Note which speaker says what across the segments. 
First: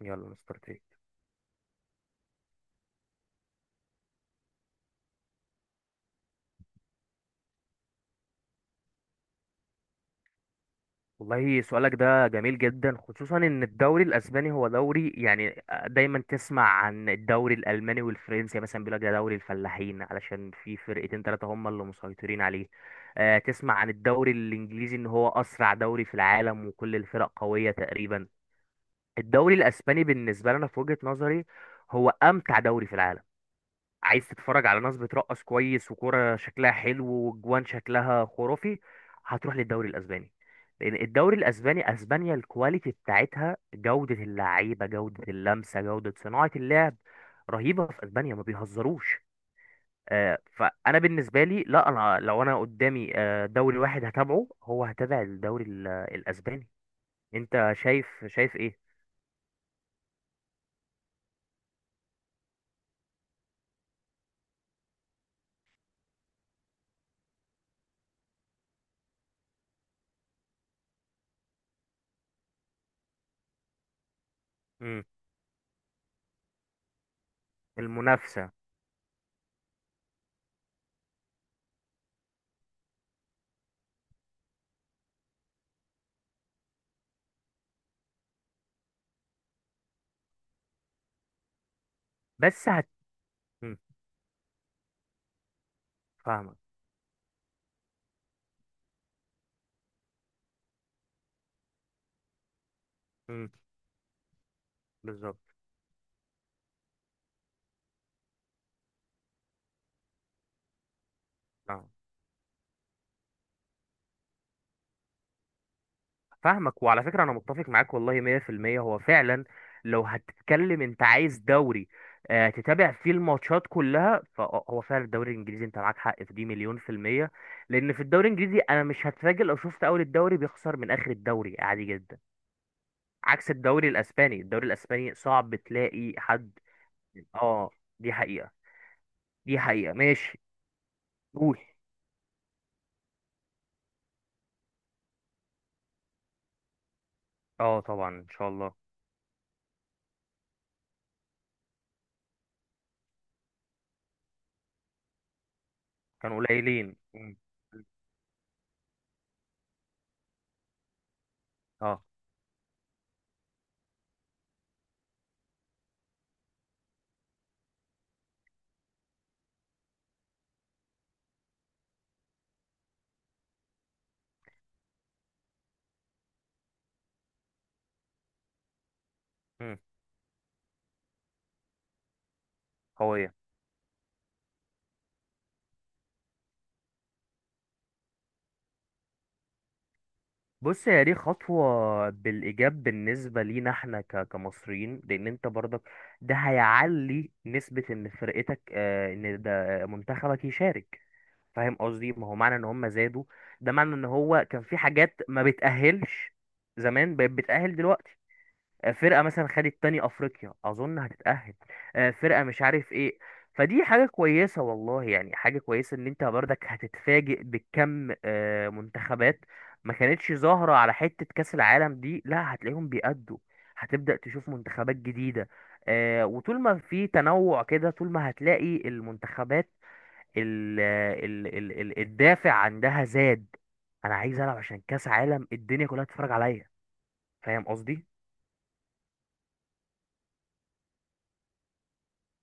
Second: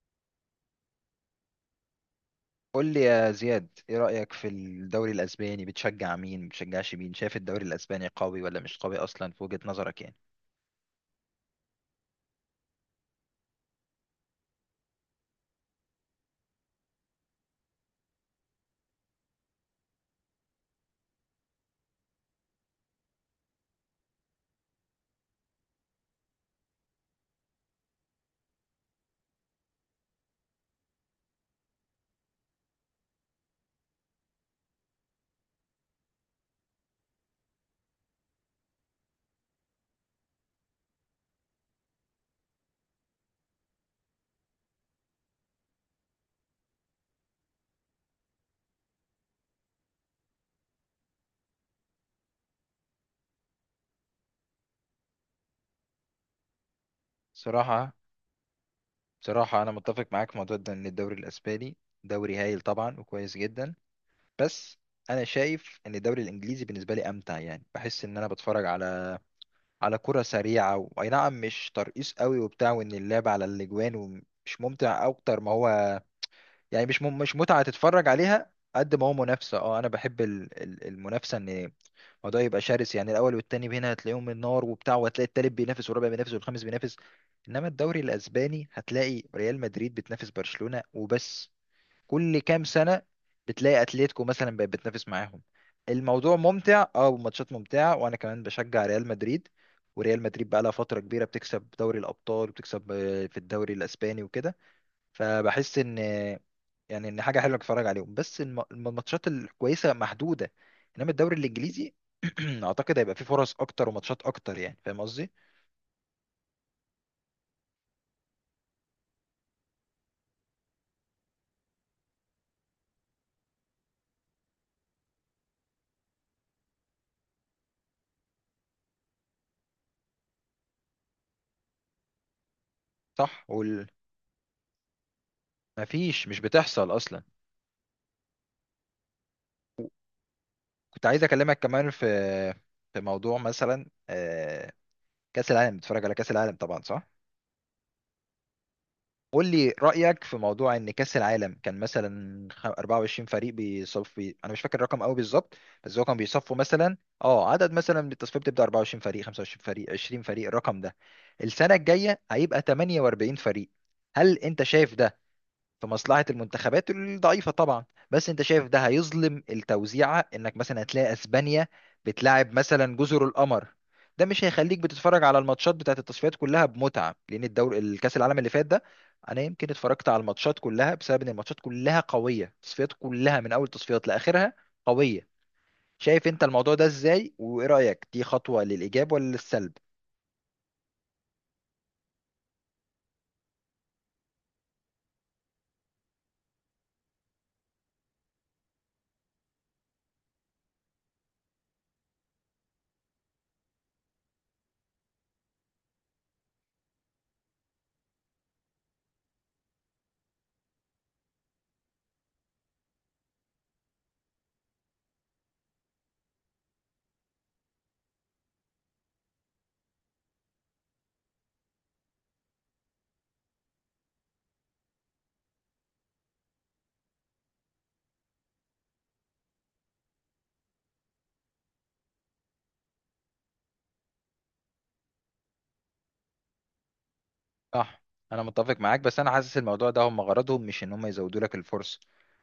Speaker 1: يلا مستر تريك.
Speaker 2: قول لي يا زياد، ايه رأيك في الدوري الاسباني؟ بتشجع مين؟ بتشجعش مين؟ شايف الدوري الاسباني قوي ولا مش قوي اصلا في وجهة نظرك يعني؟
Speaker 1: والله سؤالك ده جميل جدا، خصوصا ان الدوري الاسباني هو دوري يعني، دايما تسمع عن الدوري الالماني والفرنسي يعني، مثلا بيقول لك ده دوري الفلاحين علشان في فرقتين ثلاثه هم اللي مسيطرين عليه. تسمع عن الدوري الانجليزي ان هو اسرع دوري في العالم وكل الفرق قويه تقريبا. الدوري الاسباني بالنسبه لنا في وجهه نظري هو امتع دوري في العالم. عايز تتفرج على ناس بترقص كويس وكرة شكلها حلو وجوان شكلها خرافي، هتروح للدوري الاسباني. لان الدوري الاسباني، اسبانيا، الكواليتي بتاعتها، جودة اللعيبة، جودة اللمسة، جودة صناعة اللعب رهيبة. في اسبانيا ما بيهزروش. فانا بالنسبة لي، لا، انا لو انا قدامي دوري واحد هتابعه، هو هتابع الدوري الاسباني. انت
Speaker 2: بصراحة
Speaker 1: شايف، ايه؟
Speaker 2: بصراحة، انا متفق معاك في موضوع ده ان الدوري الاسباني دوري هايل طبعا وكويس جدا. بس انا شايف ان الدوري الانجليزي بالنسبة لي امتع. يعني بحس ان انا بتفرج على كرة سريعة و- واي نعم، مش ترقيص قوي وبتاع، وان اللعب على الاجوان، ومش
Speaker 1: مم.
Speaker 2: ممتع اكتر ما هو. يعني مش مش متعة تتفرج عليها
Speaker 1: المنافسة.
Speaker 2: قد ما هو منافسة. اه انا بحب المنافسة، ان الموضوع يبقى شرس. يعني الاول والتاني هنا هتلاقيهم النار وبتاع، وهتلاقي التالت بينافس والرابع بينافس والخامس بينافس. انما الدوري الاسباني هتلاقي ريال مدريد بتنافس برشلونة وبس. كل كام
Speaker 1: بس هت
Speaker 2: سنة
Speaker 1: مم.
Speaker 2: بتلاقي اتلتيكو مثلا بقت بتنافس معاهم. الموضوع
Speaker 1: فاهمك.
Speaker 2: ممتع، الماتشات ممتعة، وانا كمان بشجع ريال مدريد. وريال مدريد بقى لها فترة كبيرة بتكسب دوري الابطال وبتكسب في
Speaker 1: مم.
Speaker 2: الدوري الاسباني وكده.
Speaker 1: بالظبط.
Speaker 2: فبحس ان، يعني ان حاجه حلوه اتفرج عليهم، بس الماتشات الكويسه محدوده. انما الدوري
Speaker 1: آه.
Speaker 2: الانجليزي اعتقد هيبقى فيه فرص اكتر وماتشات اكتر. يعني فاهم قصدي؟
Speaker 1: فاهمك، وعلى فكرة أنا متفق معاك والله 100%. هو فعلا لو هتتكلم أنت عايز دوري تتابع فيه الماتشات كلها، فهو فعلا الدوري الإنجليزي. أنت معاك حق في دي مليون في المية. لأن في الدوري الإنجليزي أنا مش هتفاجئ لو شفت أول الدوري بيخسر من آخر الدوري، عادي جدا.
Speaker 2: صح.
Speaker 1: عكس
Speaker 2: وال...
Speaker 1: الدوري الأسباني، الدوري الأسباني صعب تلاقي
Speaker 2: مفيش، مش
Speaker 1: حد.
Speaker 2: بتحصل اصلا.
Speaker 1: آه. دي حقيقة. دي حقيقة، ماشي.
Speaker 2: كنت عايز اكلمك
Speaker 1: قول.
Speaker 2: كمان في موضوع مثلا كاس العالم. بتتفرج على كاس العالم طبعا، صح؟
Speaker 1: آه، طبعا إن شاء الله.
Speaker 2: قول لي رأيك في موضوع ان كأس العالم كان مثلا 24 فريق بيصفي. انا مش فاكر الرقم قوي بالظبط. بس هو كان
Speaker 1: كانوا
Speaker 2: بيصفوا مثلا
Speaker 1: قليلين. مم.
Speaker 2: اه عدد، مثلا من التصفية بتبدأ 24 فريق، 25 فريق، 20 فريق. الرقم ده السنة
Speaker 1: آه.
Speaker 2: الجاية هيبقى 48 فريق. هل انت شايف ده في مصلحة المنتخبات الضعيفة؟ طبعا. بس انت شايف ده هيظلم التوزيعة، انك مثلا هتلاقي اسبانيا بتلاعب مثلا جزر القمر. ده مش هيخليك بتتفرج على الماتشات بتاعت التصفيات كلها بمتعة، لان الدور الكاس العالم اللي فات ده انا يمكن
Speaker 1: مم.
Speaker 2: اتفرجت على الماتشات كلها بسبب ان الماتشات كلها قوية، التصفيات
Speaker 1: قوية.
Speaker 2: كلها من اول التصفيات لاخرها قوية. شايف انت الموضوع ده ازاي؟ وايه رأيك، دي خطوة للايجاب ولا للسلب؟
Speaker 1: بص، هي دي خطوة بالإيجاب بالنسبة لينا احنا كمصريين، لأن انت برضك ده هيعلي نسبة إن فرقتك إن ده منتخبك يشارك. فاهم قصدي؟ ما هو معنى إن هم زادوا، ده معنى إن هو كان في حاجات ما بتأهلش زمان بقت بتأهل دلوقتي. فرقه مثلا خدت تاني افريقيا اظن هتتاهل، فرقه مش عارف ايه. فدي حاجه كويسه والله، يعني حاجه كويسه ان انت برضك هتتفاجئ بكم منتخبات ما كانتش ظاهره على حته كاس العالم دي، لا، هتلاقيهم بيأدوا. هتبدأ تشوف منتخبات جديده، وطول ما في تنوع كده، طول ما هتلاقي المنتخبات ال ال ال ال الدافع عندها زاد. انا عايز العب عشان كاس عالم الدنيا كلها تتفرج عليا. فاهم
Speaker 2: صح.
Speaker 1: قصدي.
Speaker 2: انا متفق معاك، بس انا حاسس الموضوع ده هم غرضهم مش ان هم يزودوا لك الفرصه.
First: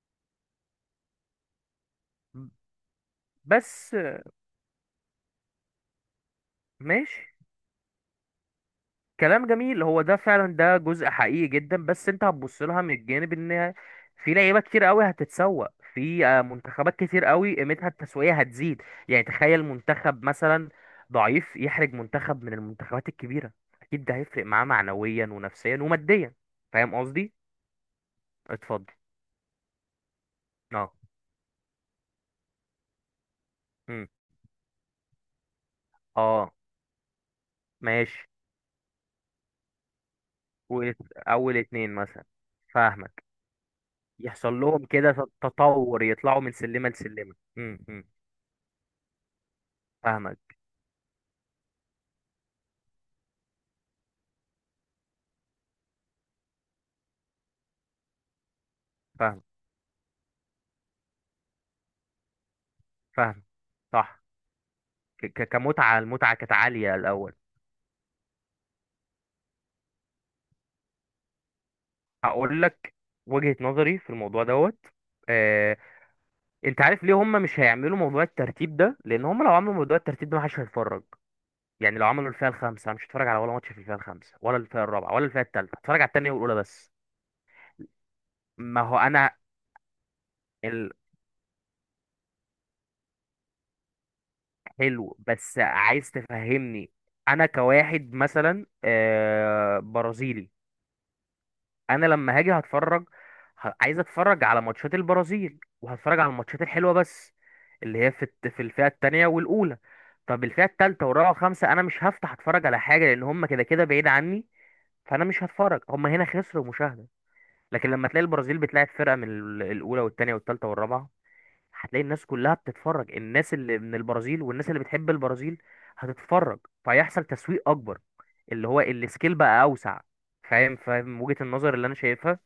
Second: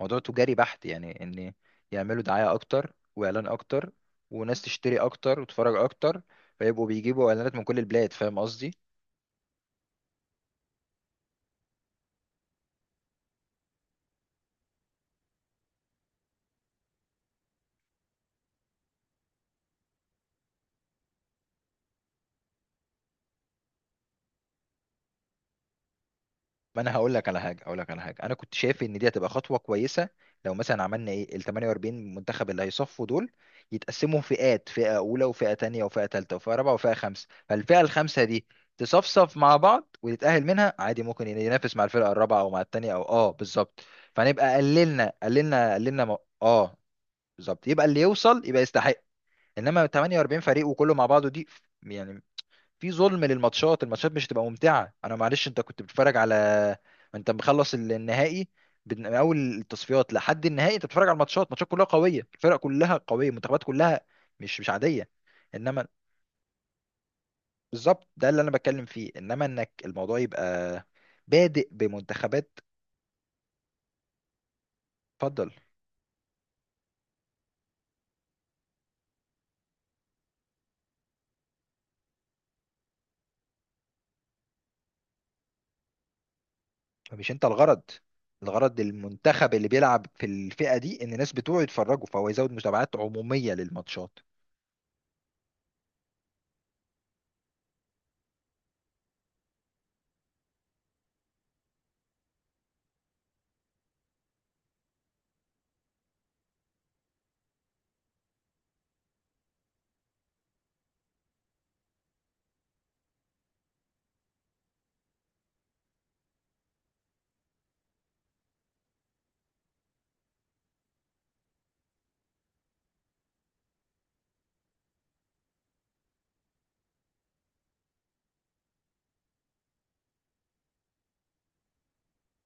Speaker 2: موضوع تجاري بحت، يعني ان يعملوا دعايه اكتر واعلان اكتر،
Speaker 1: بس.
Speaker 2: وناس تشتري اكتر وتتفرج اكتر، فيبقوا بيجيبوا
Speaker 1: ماشي.
Speaker 2: اعلانات من كل البلاد. فاهم قصدي؟
Speaker 1: كلام جميل، هو ده فعلا، ده جزء حقيقي جدا، بس انت هتبص لها من الجانب ان في لعيبه كتير قوي هتتسوق، في منتخبات كتير قوي قيمتها التسويقيه هتزيد. يعني تخيل منتخب مثلا ضعيف يحرج منتخب من المنتخبات الكبيره، اكيد ده هيفرق معاه معنويا ونفسيا وماديا.
Speaker 2: ما انا
Speaker 1: فاهم
Speaker 2: هقول لك
Speaker 1: قصدي.
Speaker 2: على حاجه هقول لك على حاجه انا كنت شايف
Speaker 1: اتفضل.
Speaker 2: ان دي هتبقى خطوه كويسه. لو مثلا
Speaker 1: اه.
Speaker 2: عملنا ايه ال 48 منتخب اللي هيصفوا دول،
Speaker 1: امم
Speaker 2: يتقسموا فئات: فئه اولى وفئه تانية وفئه تالتة
Speaker 1: اه.
Speaker 2: وفئه رابعه وفئه خمسه. فالفئه الخمسه
Speaker 1: ماشي.
Speaker 2: دي تصفصف مع بعض وتتاهل منها عادي، ممكن
Speaker 1: واول
Speaker 2: ينافس مع
Speaker 1: اتنين
Speaker 2: الفرقه
Speaker 1: مثلا.
Speaker 2: الرابعه او مع التانية، او
Speaker 1: فاهمك.
Speaker 2: بالظبط. فنبقى
Speaker 1: يحصل لهم
Speaker 2: قللنا
Speaker 1: كده
Speaker 2: قللنا
Speaker 1: تطور،
Speaker 2: قللنا م...
Speaker 1: يطلعوا من سلمه لسلمه.
Speaker 2: بالظبط، يبقى اللي يوصل يبقى يستحق. انما 48
Speaker 1: فاهمك
Speaker 2: فريق وكله مع بعضه دي، يعني في ظلم للماتشات. الماتشات مش هتبقى ممتعة. انا معلش، انت كنت بتتفرج على، ما انت مخلص النهائي، من اول
Speaker 1: فاهمك
Speaker 2: التصفيات لحد النهائي انت بتتفرج على الماتشات، الماتشات كلها قوية الفرق كلها قوية
Speaker 1: فاهم.
Speaker 2: المنتخبات كلها،
Speaker 1: صح.
Speaker 2: مش عادية.
Speaker 1: ك- ك-
Speaker 2: انما
Speaker 1: كمتعة المتعة كانت عالية الأول.
Speaker 2: بالظبط، ده اللي انا بتكلم فيه، انما انك الموضوع يبقى بادئ بمنتخبات.
Speaker 1: هقول لك وجهة نظري في الموضوع دوت.
Speaker 2: اتفضل.
Speaker 1: آه، انت عارف ليه هم مش هيعملوا موضوع الترتيب ده؟ لان هم لو عملوا موضوع الترتيب ده محدش هيتفرج. يعني لو عملوا الفئة الخامسة، أنا مش هتفرج على ولا ماتش في الفئة الخامسة ولا الفئة الرابعة ولا الفئة التالتة، هتفرج على التانية والأولى بس.
Speaker 2: فمش انت الغرض، الغرض
Speaker 1: ما هو انا،
Speaker 2: المنتخب اللي بيلعب في الفئة دي ان الناس بتوعه يتفرجوا، فهو يزود متابعات عمومية للماتشات.
Speaker 1: الحلو بس عايز تفهمني. انا كواحد مثلا برازيلي، انا لما هاجي هتفرج، عايز اتفرج على ماتشات البرازيل وهتفرج على الماتشات الحلوه بس، اللي هي في في الفئه الثانيه والاولى. طب الفئه الثالثه والرابعه والخامسه انا مش هفتح اتفرج على حاجه، لان هم كده كده بعيد عني، فانا مش هتفرج، هم هنا خسروا مشاهده. لكن لما تلاقي البرازيل بتلاعب فرقه من الاولى والثانيه والثالثه والرابعه، هتلاقي الناس كلها بتتفرج، الناس اللي من البرازيل والناس اللي بتحب البرازيل هتتفرج، فيحصل تسويق اكبر، اللي هو السكيل بقى اوسع. فاهم وجهة النظر اللي انا شايفها.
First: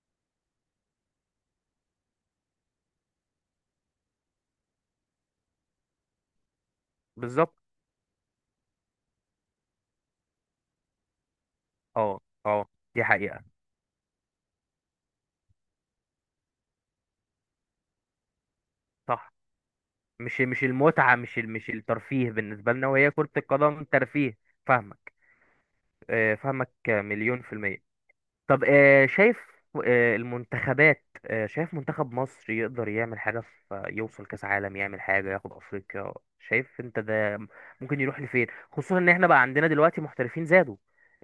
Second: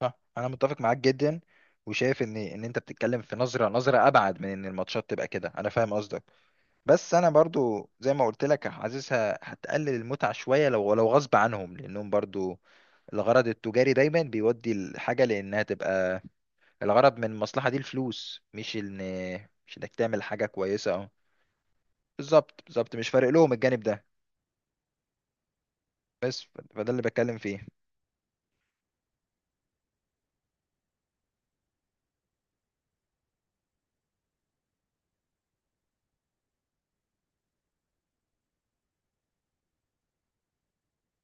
Speaker 2: صح. انا متفق معاك جدا، وشايف ان انت بتتكلم في نظره ابعد من ان الماتشات تبقى كده. انا فاهم قصدك. بس انا
Speaker 1: بالظبط.
Speaker 2: برضو زي ما قلت لك حاسسها هتقلل المتعه شويه، لو غصب عنهم لانهم
Speaker 1: اه.
Speaker 2: برضو
Speaker 1: اه. دي حقيقة.
Speaker 2: الغرض التجاري دايما بيودي الحاجه لانها تبقى الغرض من المصلحه دي الفلوس، مش ان
Speaker 1: صح.
Speaker 2: مش انك تعمل
Speaker 1: مش،
Speaker 2: حاجه كويسه. اه
Speaker 1: المتعة، مش الترفيه
Speaker 2: بالظبط،
Speaker 1: بالنسبة لنا
Speaker 2: بالظبط، مش
Speaker 1: وهي
Speaker 2: فارق
Speaker 1: كرة
Speaker 2: لهم الجانب
Speaker 1: القدم
Speaker 2: ده.
Speaker 1: ترفيه. فاهمك.
Speaker 2: بس،
Speaker 1: فاهمك
Speaker 2: فده اللي بتكلم
Speaker 1: مليون في
Speaker 2: فيه.
Speaker 1: المية. طب شايف، المنتخبات شايف منتخب مصر يقدر يعمل حاجة في، يوصل كأس عالم، يعمل حاجة ياخد أفريقيا؟ شايف انت ده ممكن يروح لفين؟ خصوصا ان احنا بقى عندنا دلوقتي محترفين زادوا،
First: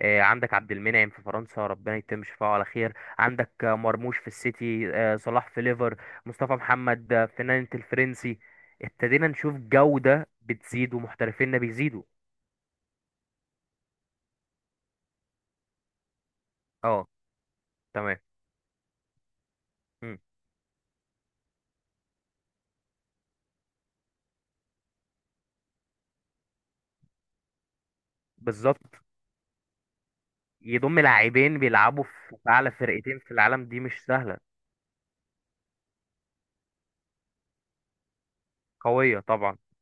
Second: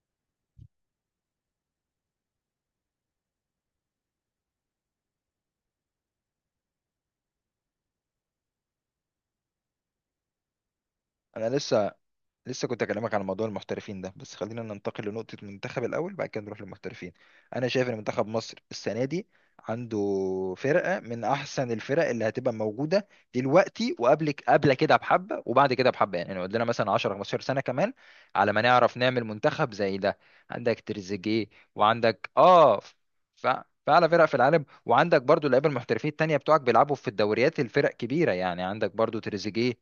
Speaker 1: عندك عبد المنعم في فرنسا، ربنا يتم شفاعه على خير، عندك مرموش في السيتي، صلاح في ليفر، مصطفى محمد في نانت الفرنسي. ابتدينا نشوف جودة بتزيد
Speaker 2: انا
Speaker 1: ومحترفيننا
Speaker 2: لسه
Speaker 1: بيزيدوا.
Speaker 2: لسه كنت اكلمك عن موضوع المحترفين ده، بس خلينا ننتقل لنقطة المنتخب الاول، بعد كده نروح
Speaker 1: اه.
Speaker 2: للمحترفين. انا شايف ان
Speaker 1: تمام.
Speaker 2: منتخب مصر السنة دي عنده
Speaker 1: مم،.
Speaker 2: فرقة من احسن الفرق اللي هتبقى موجودة دلوقتي، وقبل كده بحبة وبعد كده بحبة، يعني قدنا مثلا 10 15 سنة كمان على ما
Speaker 1: بالظبط.
Speaker 2: نعرف نعمل منتخب زي ده. عندك
Speaker 1: يضم
Speaker 2: تريزيجيه،
Speaker 1: لاعبين بيلعبوا
Speaker 2: وعندك
Speaker 1: في أعلى فرقتين في
Speaker 2: ف...
Speaker 1: العالم، دي مش
Speaker 2: فأعلى فرق في
Speaker 1: سهلة.
Speaker 2: العالم، وعندك برضو اللعيبه المحترفين التانية بتوعك بيلعبوا في الدوريات الفرق كبيرة. يعني عندك برضو
Speaker 1: قوية طبعا.
Speaker 2: تريزيجيه.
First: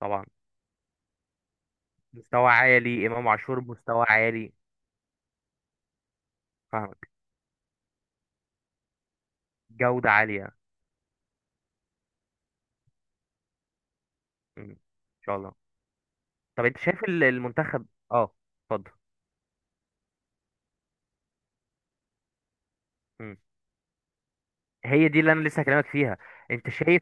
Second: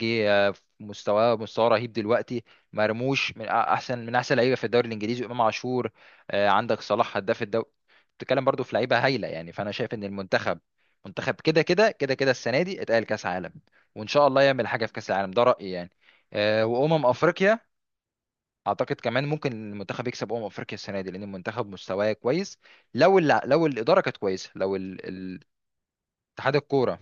Speaker 1: طبعا.
Speaker 2: مستواه رهيب دلوقتي.
Speaker 1: مستوى عالي، إمام
Speaker 2: مرموش من
Speaker 1: عاشور
Speaker 2: احسن،
Speaker 1: مستوى
Speaker 2: من احسن
Speaker 1: عالي.
Speaker 2: لعيبه في الدوري الانجليزي. امام عاشور، عندك
Speaker 1: فاهمك.
Speaker 2: صلاح هداف الدوري. بتتكلم برضو في لعيبه هايله. يعني فانا شايف ان
Speaker 1: جودة عالية.
Speaker 2: المنتخب كده كده كده كده السنه دي اتقال كاس عالم، وان شاء الله يعمل
Speaker 1: مم. إن
Speaker 2: حاجه في كاس العالم.
Speaker 1: شاء
Speaker 2: ده
Speaker 1: الله.
Speaker 2: رايي يعني.
Speaker 1: طب أنت شايف
Speaker 2: وامم افريقيا،
Speaker 1: المنتخب. أه. اتفضل.
Speaker 2: اعتقد كمان ممكن المنتخب يكسب افريقيا السنه دي لان المنتخب مستواه كويس، لو الاداره كانت كويسه، لو
Speaker 1: هي دي اللي انا لسه هكلمك فيها.
Speaker 2: اتحاد
Speaker 1: انت
Speaker 2: الكوره.
Speaker 1: شايف.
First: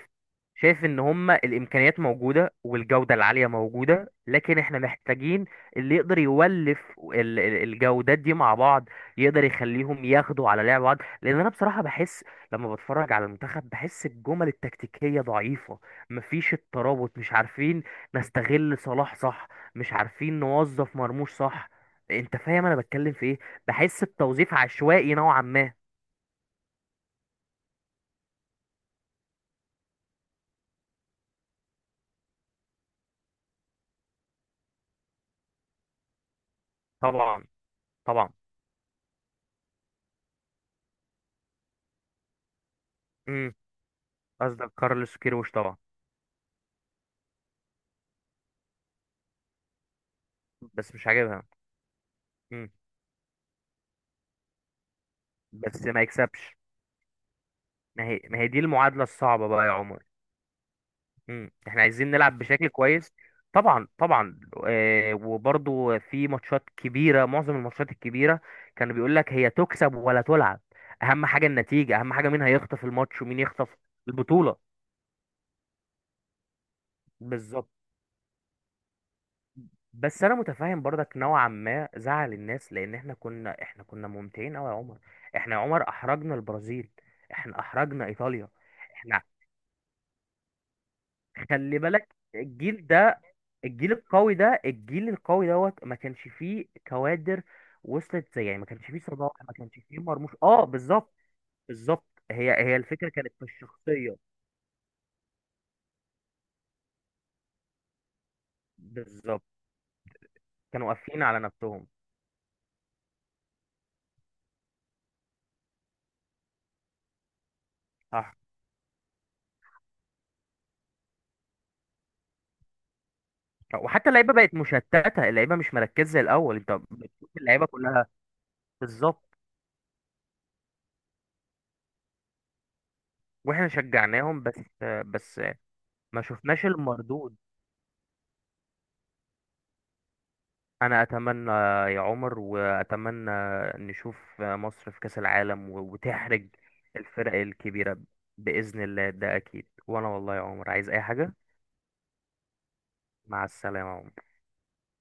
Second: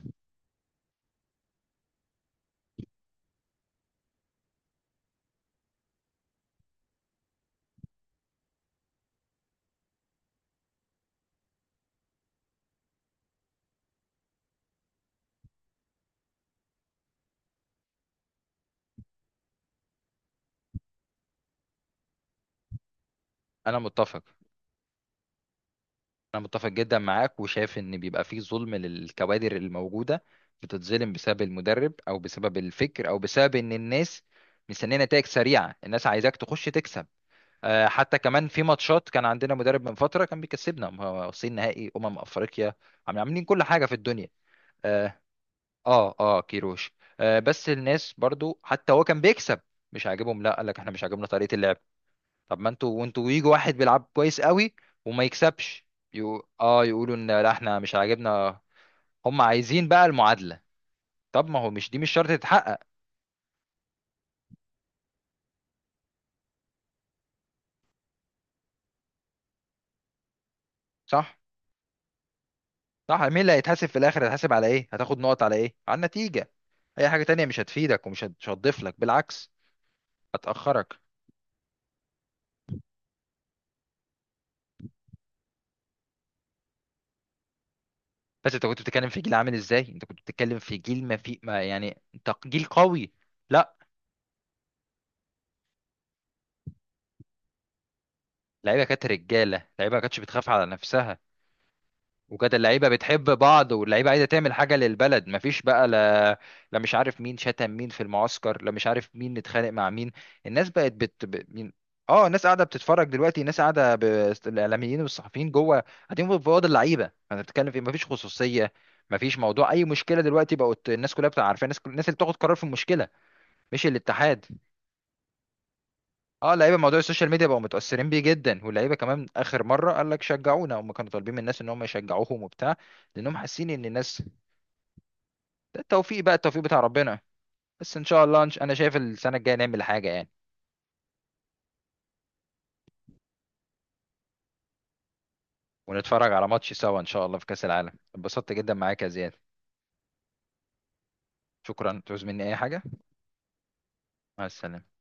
Speaker 1: ان هما الامكانيات موجوده والجوده العاليه موجوده، لكن احنا محتاجين اللي يقدر يولف الجودات دي مع بعض، يقدر يخليهم ياخدوا على لعب بعض، لان انا بصراحه بحس لما بتفرج على المنتخب، بحس الجمل التكتيكيه ضعيفه، مفيش الترابط، مش عارفين نستغل صلاح، صح، مش عارفين نوظف مرموش، صح. انت فاهم انا بتكلم في ايه؟
Speaker 2: انا
Speaker 1: بحس
Speaker 2: متفق
Speaker 1: التوظيف عشوائي نوعا ما.
Speaker 2: انا متفق جدا معاك، وشايف ان بيبقى فيه ظلم للكوادر الموجوده. بتتظلم بسبب المدرب او بسبب الفكر او بسبب ان الناس مستنيه نتائج سريعه، الناس عايزاك تخش تكسب.
Speaker 1: طبعا.
Speaker 2: حتى
Speaker 1: طبعا.
Speaker 2: كمان في ماتشات، كان عندنا مدرب من فتره كان بيكسبنا، ما هو واصلين نهائي افريقيا، عاملين كل حاجه في الدنيا.
Speaker 1: قصدك
Speaker 2: اه
Speaker 1: كارلوس كيروش، طبعا.
Speaker 2: كيروش. بس الناس برضو حتى هو كان بيكسب مش عاجبهم، لا، قال لك احنا
Speaker 1: بس
Speaker 2: مش
Speaker 1: مش
Speaker 2: عاجبنا
Speaker 1: عاجبها.
Speaker 2: طريقه اللعب. طب ما
Speaker 1: مم.
Speaker 2: انتوا وانتوا يجوا واحد بيلعب كويس قوي وما
Speaker 1: بس
Speaker 2: يكسبش،
Speaker 1: ما يكسبش.
Speaker 2: يقولوا ان لا احنا مش
Speaker 1: ما هي،
Speaker 2: عاجبنا.
Speaker 1: دي المعادلة
Speaker 2: هم
Speaker 1: الصعبة بقى يا
Speaker 2: عايزين
Speaker 1: عمر.
Speaker 2: بقى المعادلة. طب
Speaker 1: مم.
Speaker 2: ما هو
Speaker 1: احنا
Speaker 2: مش دي مش
Speaker 1: عايزين
Speaker 2: شرط
Speaker 1: نلعب بشكل
Speaker 2: تتحقق.
Speaker 1: كويس. طبعا، طبعا. آه، وبرضو في ماتشات كبيرة، معظم الماتشات الكبيرة كانوا بيقول لك هي تكسب ولا تلعب، اهم
Speaker 2: صح،
Speaker 1: حاجة النتيجة، اهم حاجة مين هيخطف
Speaker 2: صح.
Speaker 1: الماتش
Speaker 2: مين
Speaker 1: ومين
Speaker 2: اللي
Speaker 1: يخطف
Speaker 2: هيتحاسب في الاخر؟ هيتحاسب
Speaker 1: البطولة.
Speaker 2: على ايه؟ هتاخد نقط على ايه؟ على النتيجة. اي حاجة تانية مش
Speaker 1: بالظبط.
Speaker 2: هتفيدك ومش مش هتضيف لك، بالعكس،
Speaker 1: بس انا متفاهم
Speaker 2: هتأخرك.
Speaker 1: برضك نوعا ما زعل الناس، لان احنا كنا ممتعين قوي يا عمر. احنا يا عمر احرجنا البرازيل. احنا احرجنا ايطاليا.
Speaker 2: بس انت كنت بتتكلم في
Speaker 1: احنا
Speaker 2: جيل عامل ازاي؟ انت كنت بتتكلم في جيل، ما في ما،
Speaker 1: خلي
Speaker 2: يعني
Speaker 1: بالك
Speaker 2: انت جيل
Speaker 1: الجيل
Speaker 2: قوي.
Speaker 1: ده،
Speaker 2: لا،
Speaker 1: الجيل القوي ده، الجيل القوي دوت، ما كانش فيه كوادر وصلت زي، يعني ما
Speaker 2: اللعيبة
Speaker 1: كانش فيه
Speaker 2: كانت
Speaker 1: صلاح، ما
Speaker 2: رجالة،
Speaker 1: كانش
Speaker 2: اللعيبة ما
Speaker 1: فيه
Speaker 2: كانتش
Speaker 1: مرموش.
Speaker 2: بتخاف على
Speaker 1: اه، بالظبط.
Speaker 2: نفسها،
Speaker 1: بالظبط.
Speaker 2: وكانت
Speaker 1: هي
Speaker 2: اللعيبه
Speaker 1: الفكره
Speaker 2: بتحب
Speaker 1: كانت في
Speaker 2: بعض واللعيبه
Speaker 1: الشخصيه.
Speaker 2: عايزه تعمل حاجه للبلد. مفيش بقى، لا، لا مش عارف مين شتم مين في المعسكر، لا مش عارف مين
Speaker 1: بالظبط.
Speaker 2: اتخانق مع مين. الناس بقت
Speaker 1: كانوا قافلين على
Speaker 2: مين.
Speaker 1: نفسهم.
Speaker 2: اه الناس قاعده بتتفرج دلوقتي، الناس قاعده ب... الاعلاميين والصحفيين جوه قاعدين في اوض اللعيبه، انا بتكلم في إيه؟ مفيش
Speaker 1: صح.
Speaker 2: خصوصيه. مفيش موضوع، اي مشكله دلوقتي بقت الناس كلها بتبقى عارفه، الناس اللي بتاخد قرار في المشكله مش
Speaker 1: وحتى اللعيبه
Speaker 2: الاتحاد.
Speaker 1: بقت مشتته، اللعيبه مش مركزه زي
Speaker 2: اه
Speaker 1: الاول، انت
Speaker 2: اللعيبه موضوع السوشيال
Speaker 1: بتشوف
Speaker 2: ميديا بقوا
Speaker 1: اللعيبه كلها.
Speaker 2: متاثرين بيه جدا، واللعيبه كمان
Speaker 1: بالظبط.
Speaker 2: اخر مره قال لك شجعونا، هم كانوا طالبين من الناس ان هم يشجعوهم وبتاع، لانهم
Speaker 1: واحنا
Speaker 2: حاسين ان الناس.
Speaker 1: شجعناهم بس. بس
Speaker 2: ده
Speaker 1: ما
Speaker 2: التوفيق بقى التوفيق
Speaker 1: شفناش
Speaker 2: بتاع ربنا.
Speaker 1: المردود.
Speaker 2: بس ان شاء الله، انا شايف السنه الجايه نعمل حاجه يعني.
Speaker 1: انا اتمنى يا عمر، واتمنى نشوف مصر في كأس العالم
Speaker 2: ونتفرج على
Speaker 1: وتحرج
Speaker 2: ماتش سوا ان شاء
Speaker 1: الفرق
Speaker 2: الله في كاس العالم.
Speaker 1: الكبيرة.
Speaker 2: اتبسطت جدا
Speaker 1: باذن
Speaker 2: معاك يا
Speaker 1: الله
Speaker 2: زياد،
Speaker 1: ده اكيد، وانا والله يا عمر عايز اي حاجة.
Speaker 2: شكرا. تعوز مني اي حاجه؟
Speaker 1: مع السلامة يا عمر.
Speaker 2: مع السلامه.